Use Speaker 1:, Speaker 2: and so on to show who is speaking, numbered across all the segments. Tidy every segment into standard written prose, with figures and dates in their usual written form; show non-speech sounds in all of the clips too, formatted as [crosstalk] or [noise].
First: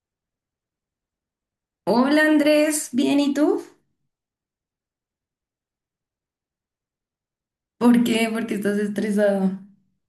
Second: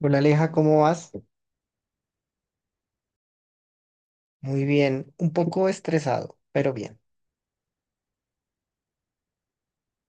Speaker 1: Hola Aleja, ¿cómo vas?
Speaker 2: Hola Andrés, ¿bien y tú?
Speaker 1: Muy bien, un poco estresado, pero bien.
Speaker 2: ¿Por qué? ¿Por qué estás estresado?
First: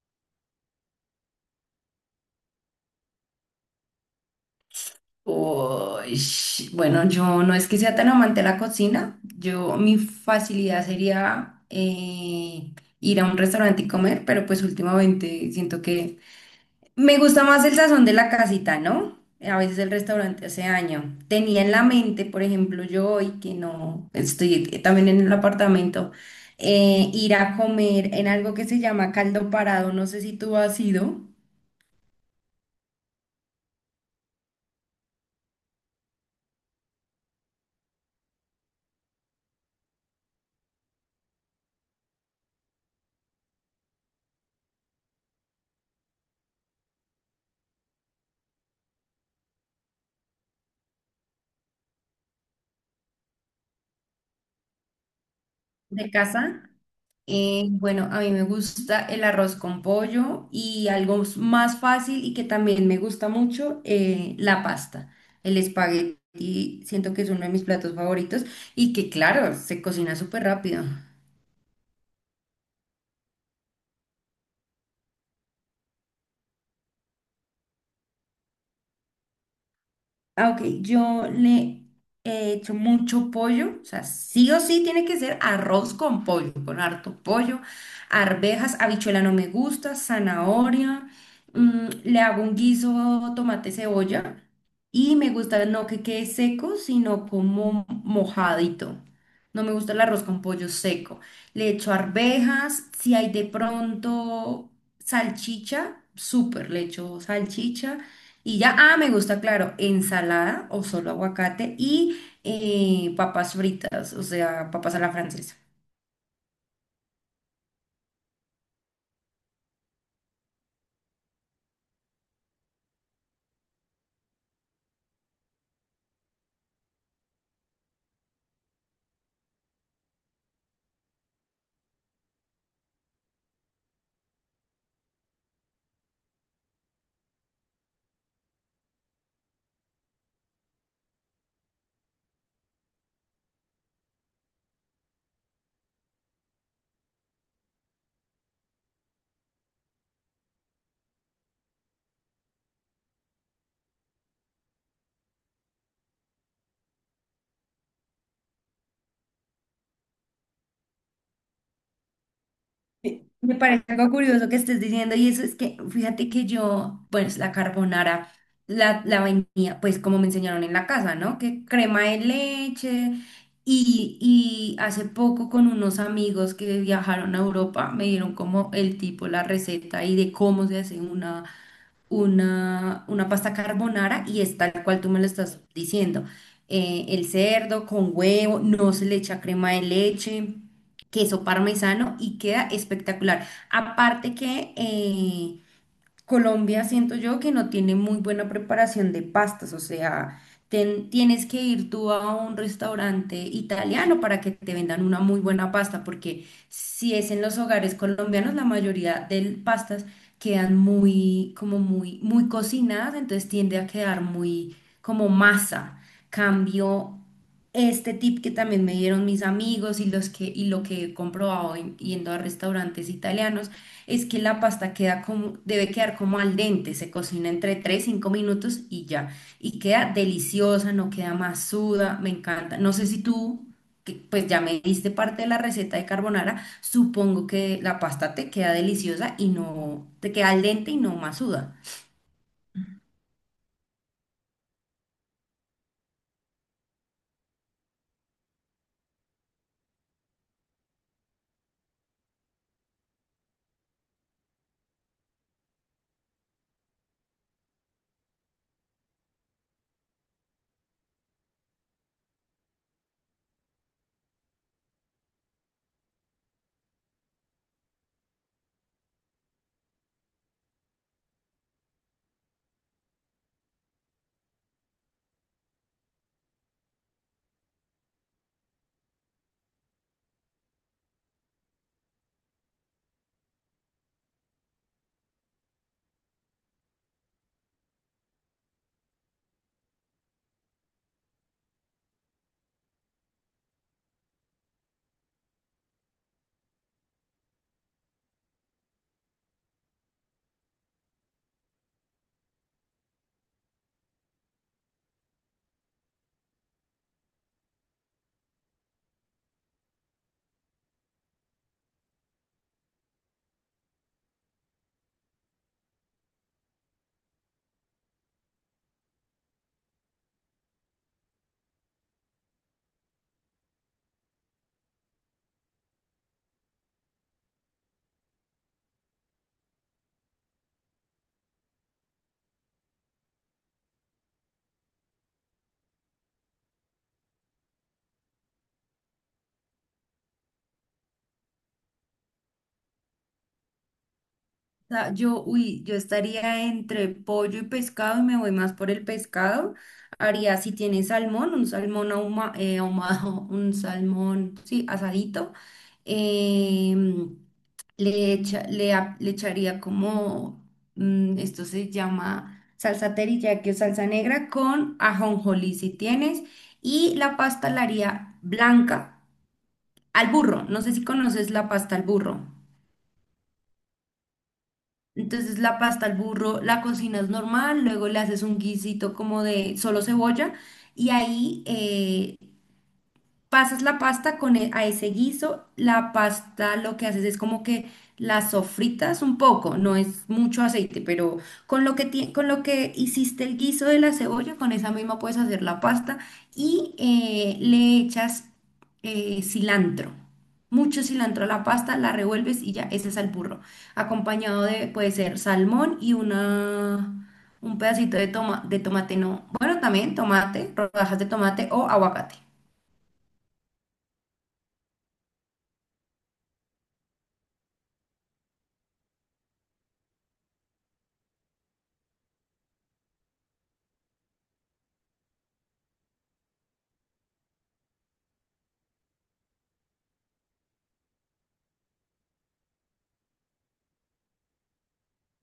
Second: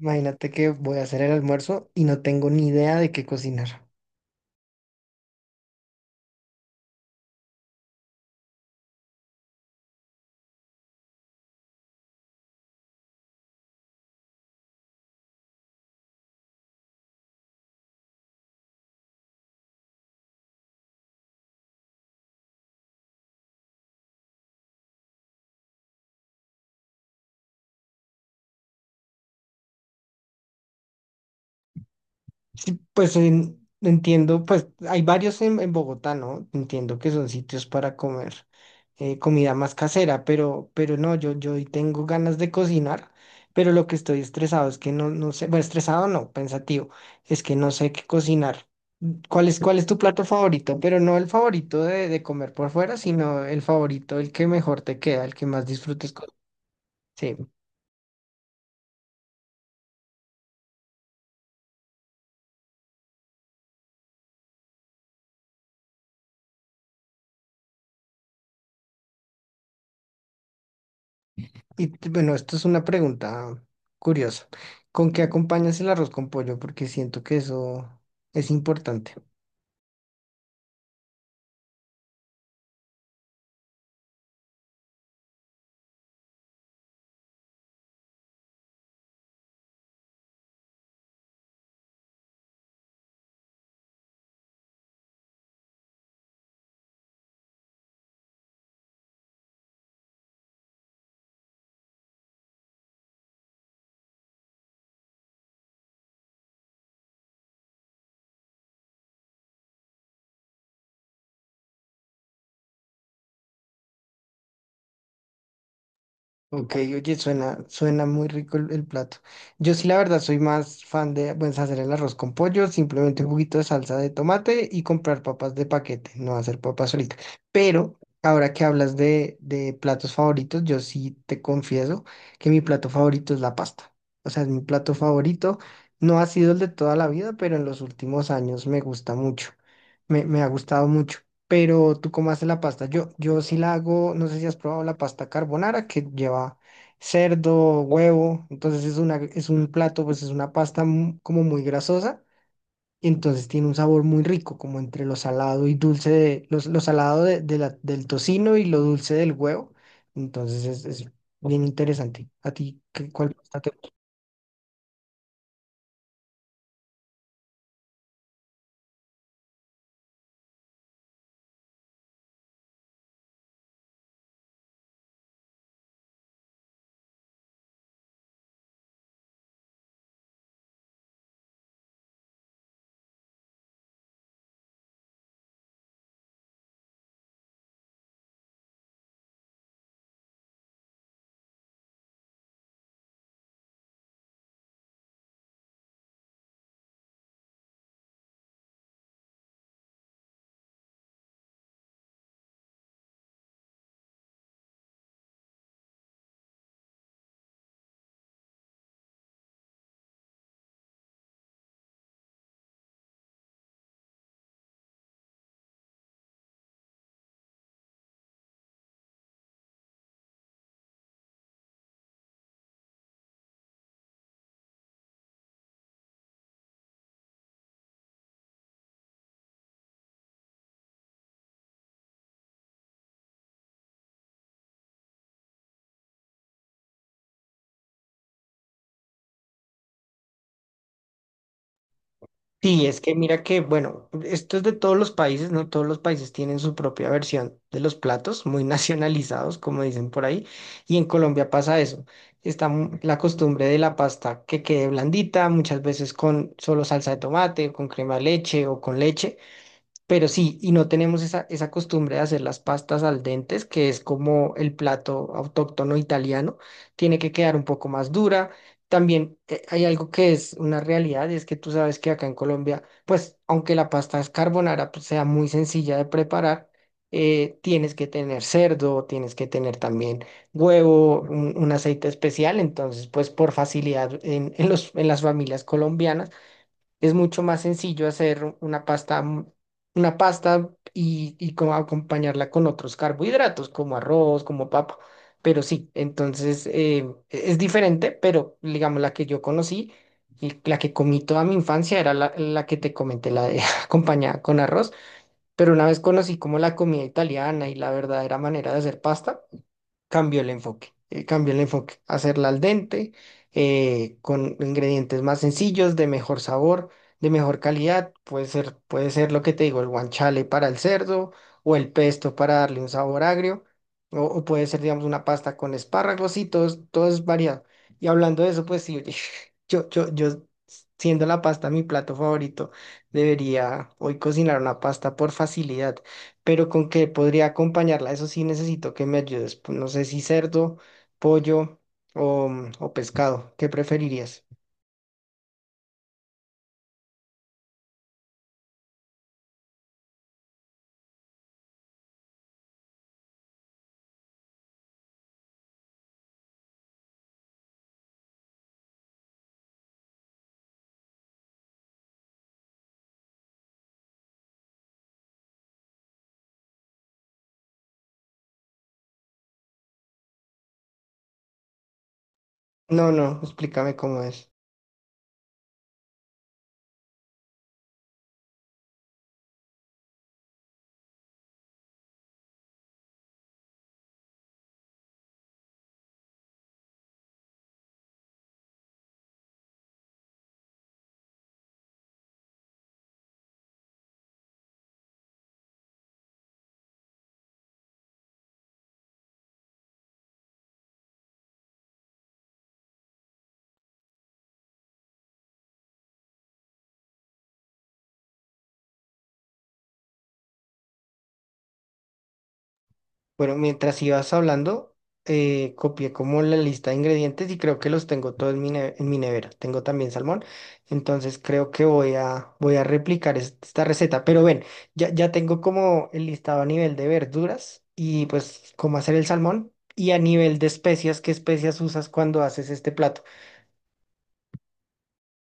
Speaker 1: Imagínate que voy a hacer el almuerzo y no tengo ni idea de qué cocinar.
Speaker 2: Uy, bueno, yo no es que sea tan amante de la cocina. Yo, mi facilidad sería ir a un restaurante y comer, pero pues últimamente siento que me gusta más el sazón de la casita, ¿no? A veces el restaurante hace año. Tenía en la mente, por ejemplo, yo hoy que no estoy también en el apartamento, ir a comer en algo que se llama caldo parado. No sé si tú has ido.
Speaker 1: Sí, pues entiendo, pues hay varios en Bogotá, ¿no? Entiendo que son sitios para comer comida más casera, pero no, yo hoy tengo ganas de cocinar, pero lo que estoy estresado es que no sé, bueno, estresado no, pensativo, es que no sé qué cocinar. ¿Cuál es tu plato favorito? Pero no el favorito de comer por fuera, sino el favorito, el que mejor te queda, el que más
Speaker 2: De
Speaker 1: disfrutes.
Speaker 2: casa.
Speaker 1: Sí.
Speaker 2: Bueno, a mí me gusta el arroz con pollo y algo más fácil y que también me gusta mucho, la pasta. El espagueti, siento que es uno de mis platos favoritos y que claro, se cocina súper rápido.
Speaker 1: Bueno, esto es una pregunta curiosa. ¿Con qué acompañas el arroz con pollo? Porque siento que eso es importante.
Speaker 2: Ah, ok, yo le he hecho mucho pollo, o sea, sí o sí tiene que ser arroz con pollo, con harto pollo, arvejas, habichuela no me gusta, zanahoria, le hago un guiso, tomate, cebolla, y me gusta no que quede seco, sino como mojadito. No me gusta el arroz con pollo seco. Le echo arvejas, si hay de pronto salchicha, súper, le echo salchicha. Y ya, ah, me gusta, claro, ensalada o solo aguacate y papas fritas, o sea, papas a la francesa.
Speaker 1: Ok, oye, suena muy rico el plato. Yo sí, la verdad, soy más fan de, pues, hacer el arroz con pollo, simplemente un juguito de salsa de tomate y comprar papas de paquete, no hacer papas solitas. Pero ahora que hablas de platos favoritos, yo sí te confieso que mi plato favorito es la pasta. O sea, es mi plato favorito. No ha sido el de toda la vida, pero en los últimos años me gusta mucho. Me ha gustado mucho. Pero tú cómo haces la pasta. Yo sí la hago, no sé si has probado la pasta carbonara que lleva cerdo, huevo. Entonces es una, es un plato, pues es una pasta como muy grasosa. Y entonces tiene un sabor muy rico, como entre lo salado y dulce, de, lo, salado de, del tocino y lo dulce del huevo. Entonces es bien interesante. ¿A ti qué,
Speaker 2: Me
Speaker 1: cuál
Speaker 2: me
Speaker 1: pasta te
Speaker 2: parece algo curioso que estés diciendo y eso es que, fíjate que yo, pues la carbonara, la vainilla, pues como me enseñaron en la casa, ¿no? Que crema de leche y hace poco con unos amigos que viajaron a Europa me dieron como el tipo, la receta y de cómo se hace una pasta carbonara y es tal cual tú me lo estás diciendo. El cerdo con huevo, no se le echa crema de leche, queso parmesano y queda espectacular. Aparte que Colombia siento yo que no tiene muy buena preparación de pastas, o sea, tienes que ir tú a un restaurante italiano para que te vendan una muy buena pasta, porque si es en los hogares colombianos, la mayoría de pastas quedan muy, como muy, muy cocinadas, entonces tiende a quedar muy como masa. Cambio este tip que también me dieron mis amigos y lo que he comprobado yendo a restaurantes italianos es que la pasta queda como, debe quedar como al dente, se cocina entre 3 5 minutos y ya. Y queda deliciosa, no queda masuda, me encanta. No sé si tú, que pues ya me diste parte de la receta de carbonara, supongo que la pasta te queda deliciosa y no, te queda al dente y no masuda.
Speaker 1: Sí, es que mira que, bueno, esto es de todos los países, ¿no? Todos los países tienen su propia versión de los platos, muy [laughs] nacionalizados, como dicen por ahí, y en Colombia pasa eso. Está la costumbre de la pasta que quede blandita, muchas veces con solo salsa de tomate, o con crema de leche o con leche, pero sí, y no tenemos esa, esa costumbre de hacer las pastas al dente, que es como el plato autóctono italiano, tiene que quedar un poco más dura. También hay algo que es una realidad, y es que tú sabes que acá en Colombia, pues aunque la pasta es carbonara, pues, sea muy sencilla de preparar, tienes que tener cerdo, tienes que tener también huevo, un aceite especial, entonces pues por facilidad en en las familias colombianas es mucho más sencillo hacer una pasta, una pasta y como acompañarla con otros carbohidratos, como arroz, como papa. Pero sí, entonces es diferente, pero digamos la que yo conocí y la que comí toda mi infancia era la que te comenté, la de [laughs] acompañada con arroz. Pero una vez conocí como la comida italiana y la verdadera manera de hacer pasta cambio el enfoque, cambió el enfoque, hacerla al dente, con ingredientes más sencillos, de mejor sabor, de mejor calidad, puede ser lo que te digo, el guanciale para el cerdo o el pesto para darle un sabor agrio, o puede ser, digamos, una pasta con espárragos y todo, todo es variado. Y hablando de eso, pues sí, [laughs] yo, siendo la pasta mi plato favorito, debería hoy cocinar una pasta por facilidad pero con qué podría acompañarla. Eso sí necesito que me ayudes. Pues, no sé si cerdo, pollo o, o pescado. ¿Qué preferirías?
Speaker 2: Sea, yo, uy, yo estaría entre pollo y pescado y me voy más por el pescado. Haría, si tiene salmón, un salmón ahumado, [laughs] un salmón, sí, asadito. Em, le echaría como, esto se llama salsa teriyaki o salsa negra con ajonjolí si tienes. Y la pasta la haría blanca al burro. No sé si conoces la pasta al burro.
Speaker 1: No, no, explícame cómo es.
Speaker 2: Entonces la pasta al burro la cocinas normal, luego le haces un guisito como de solo cebolla y ahí pasas la pasta a ese guiso, la pasta lo que haces es como que la sofritas un poco, no es mucho aceite, pero con lo que con lo que hiciste el guiso de la cebolla, con esa misma puedes hacer la pasta y le echas cilantro. Mucho cilantro a la pasta, la revuelves y ya, ese es el burro. Acompañado de, puede ser salmón y una, un pedacito de, toma, de tomate, no. Bueno, también tomate, rodajas de tomate o aguacate.
Speaker 1: Bueno, mientras ibas hablando, copié como la lista de ingredientes y creo que los tengo todos en mi, en mi nevera. Tengo también salmón, entonces creo que voy voy a replicar esta receta. Pero ven, ya tengo como el listado a nivel de verduras y pues cómo hacer el salmón y a nivel de especias, ¿qué especias usas cuando haces este plato?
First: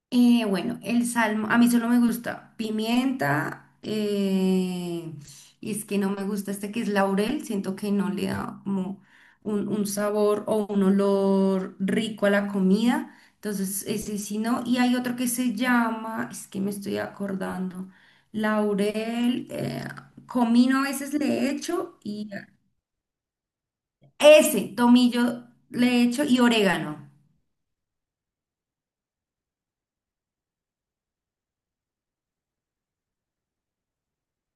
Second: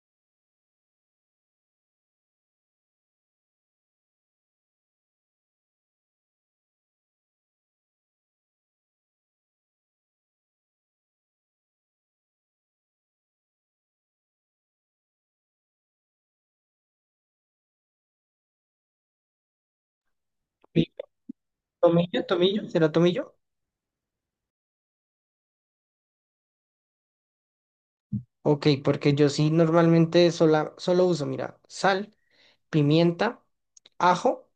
Speaker 2: Bueno, el salmo, a mí solo me gusta pimienta, y es que no me gusta este que es laurel, siento que no le da como un sabor o un olor rico a la comida, entonces ese sí no, y hay otro que se llama, es que me estoy acordando, laurel, comino a
Speaker 1: Pi-
Speaker 2: veces le echo
Speaker 1: ¿Tomillo?
Speaker 2: y
Speaker 1: ¿Tomillo? ¿Será tomillo?
Speaker 2: ese, tomillo le echo y orégano.
Speaker 1: Ok, porque yo sí normalmente solo uso, mira, sal, pimienta, ajo.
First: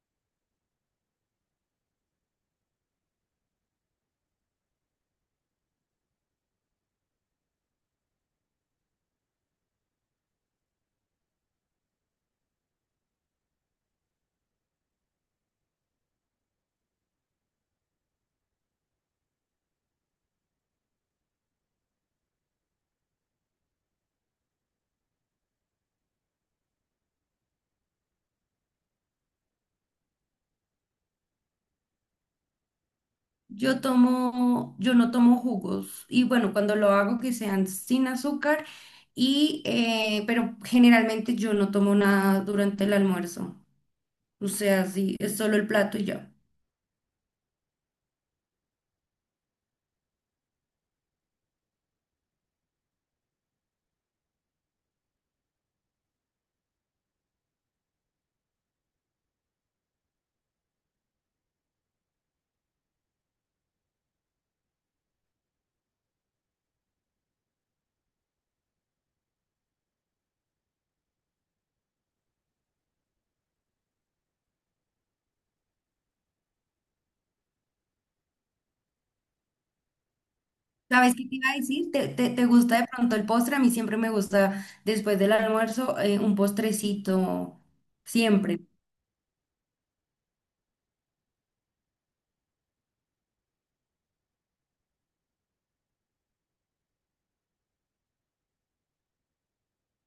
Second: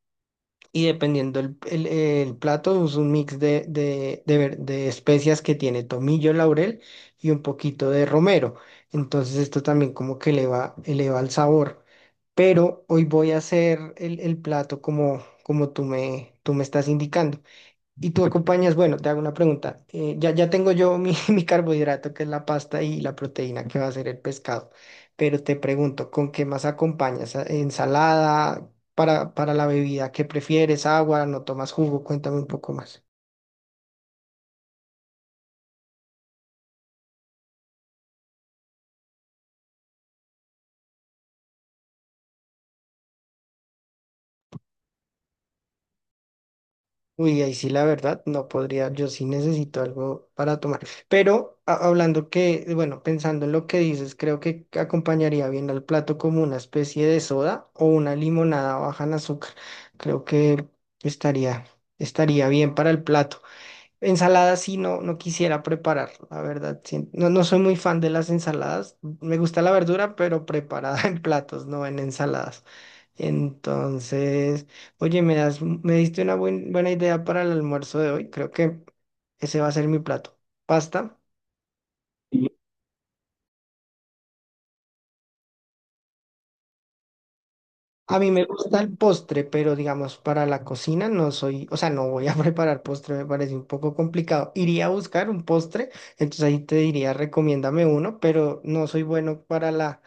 Speaker 1: Y dependiendo el, el plato, es un mix de, de especias que tiene tomillo, laurel y un poquito de romero. Entonces esto también como que eleva el sabor. Pero hoy voy a hacer el plato como, como tú me estás indicando. Y tú acompañas, bueno, te hago una pregunta. Ya, tengo yo mi, [laughs] mi carbohidrato, que es la pasta y la proteína, que va a ser el pescado. Pero te pregunto, ¿con qué más acompañas? ¿Ensalada? Para la bebida, ¿qué prefieres? ¿Agua? ¿No tomas jugo? Cuéntame un poco más.
Speaker 2: Yo tomo, yo no tomo jugos y bueno, cuando lo hago que sean sin azúcar y pero generalmente yo no tomo nada durante el almuerzo. O sea, sí, es solo el plato y ya.
Speaker 1: Uy, ahí sí la verdad, no podría, yo sí necesito algo para tomar. Pero hablando que, bueno, pensando en lo que dices, creo que acompañaría bien al plato como una especie de soda o una limonada baja en azúcar. Creo que estaría, estaría bien para el plato. Ensalada sí no, no quisiera preparar, la verdad. Sí. No, no soy muy fan de las ensaladas. Me gusta la verdura, pero preparada [laughs] en platos, no en ensaladas. Entonces, oye, me das, me diste una buena idea para el almuerzo de hoy. Creo que ese va a ser mi plato.
Speaker 2: ¿Sabes
Speaker 1: Pasta.
Speaker 2: qué te iba a decir? ¿Te
Speaker 1: Y-
Speaker 2: gusta de pronto el postre? A mí siempre me gusta después del almuerzo un postrecito,
Speaker 1: A mí me
Speaker 2: siempre.
Speaker 1: gusta el postre, pero digamos, para la cocina no soy, o sea, no voy a [laughs] preparar postre, me parece un poco complicado. Iría a buscar un postre, entonces ahí te diría, recomiéndame uno, pero no soy bueno para la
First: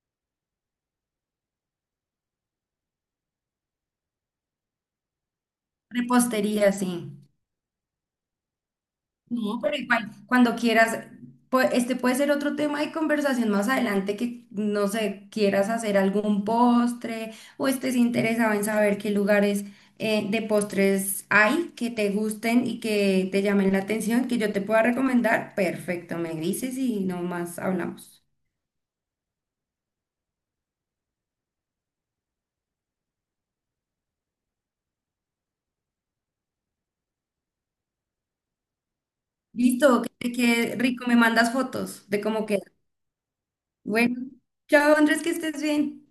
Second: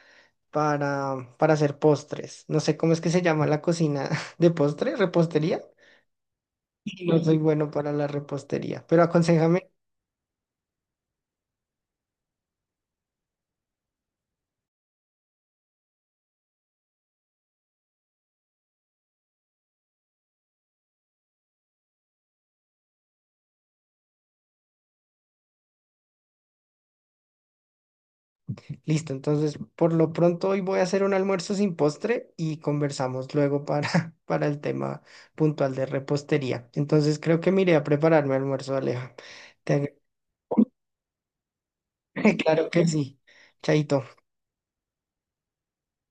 Speaker 1: para hacer postres. No sé cómo es que se llama la cocina [laughs] de postre, repostería.
Speaker 2: Repostería, sí.
Speaker 1: Y no soy bueno para la repostería, pero
Speaker 2: No,
Speaker 1: aconséjame.
Speaker 2: pero igual, cuando quieras, este puede ser otro tema de conversación más adelante que, no sé, quieras hacer algún postre o estés interesado en saber qué lugares de postres hay que te gusten y que te llamen la atención, que yo te pueda recomendar. Perfecto, me dices y nomás hablamos.
Speaker 1: Listo, entonces por lo pronto hoy voy a hacer un almuerzo sin postre y conversamos luego [laughs] para el tema puntual de repostería. Entonces creo que me iré a prepararme almuerzo, Aleja. Te agra-
Speaker 2: Listo, que te quede rico, me mandas fotos de
Speaker 1: [laughs]
Speaker 2: cómo queda.
Speaker 1: Claro que sí. Chaito.
Speaker 2: Bueno, chao Andrés, que estés bien.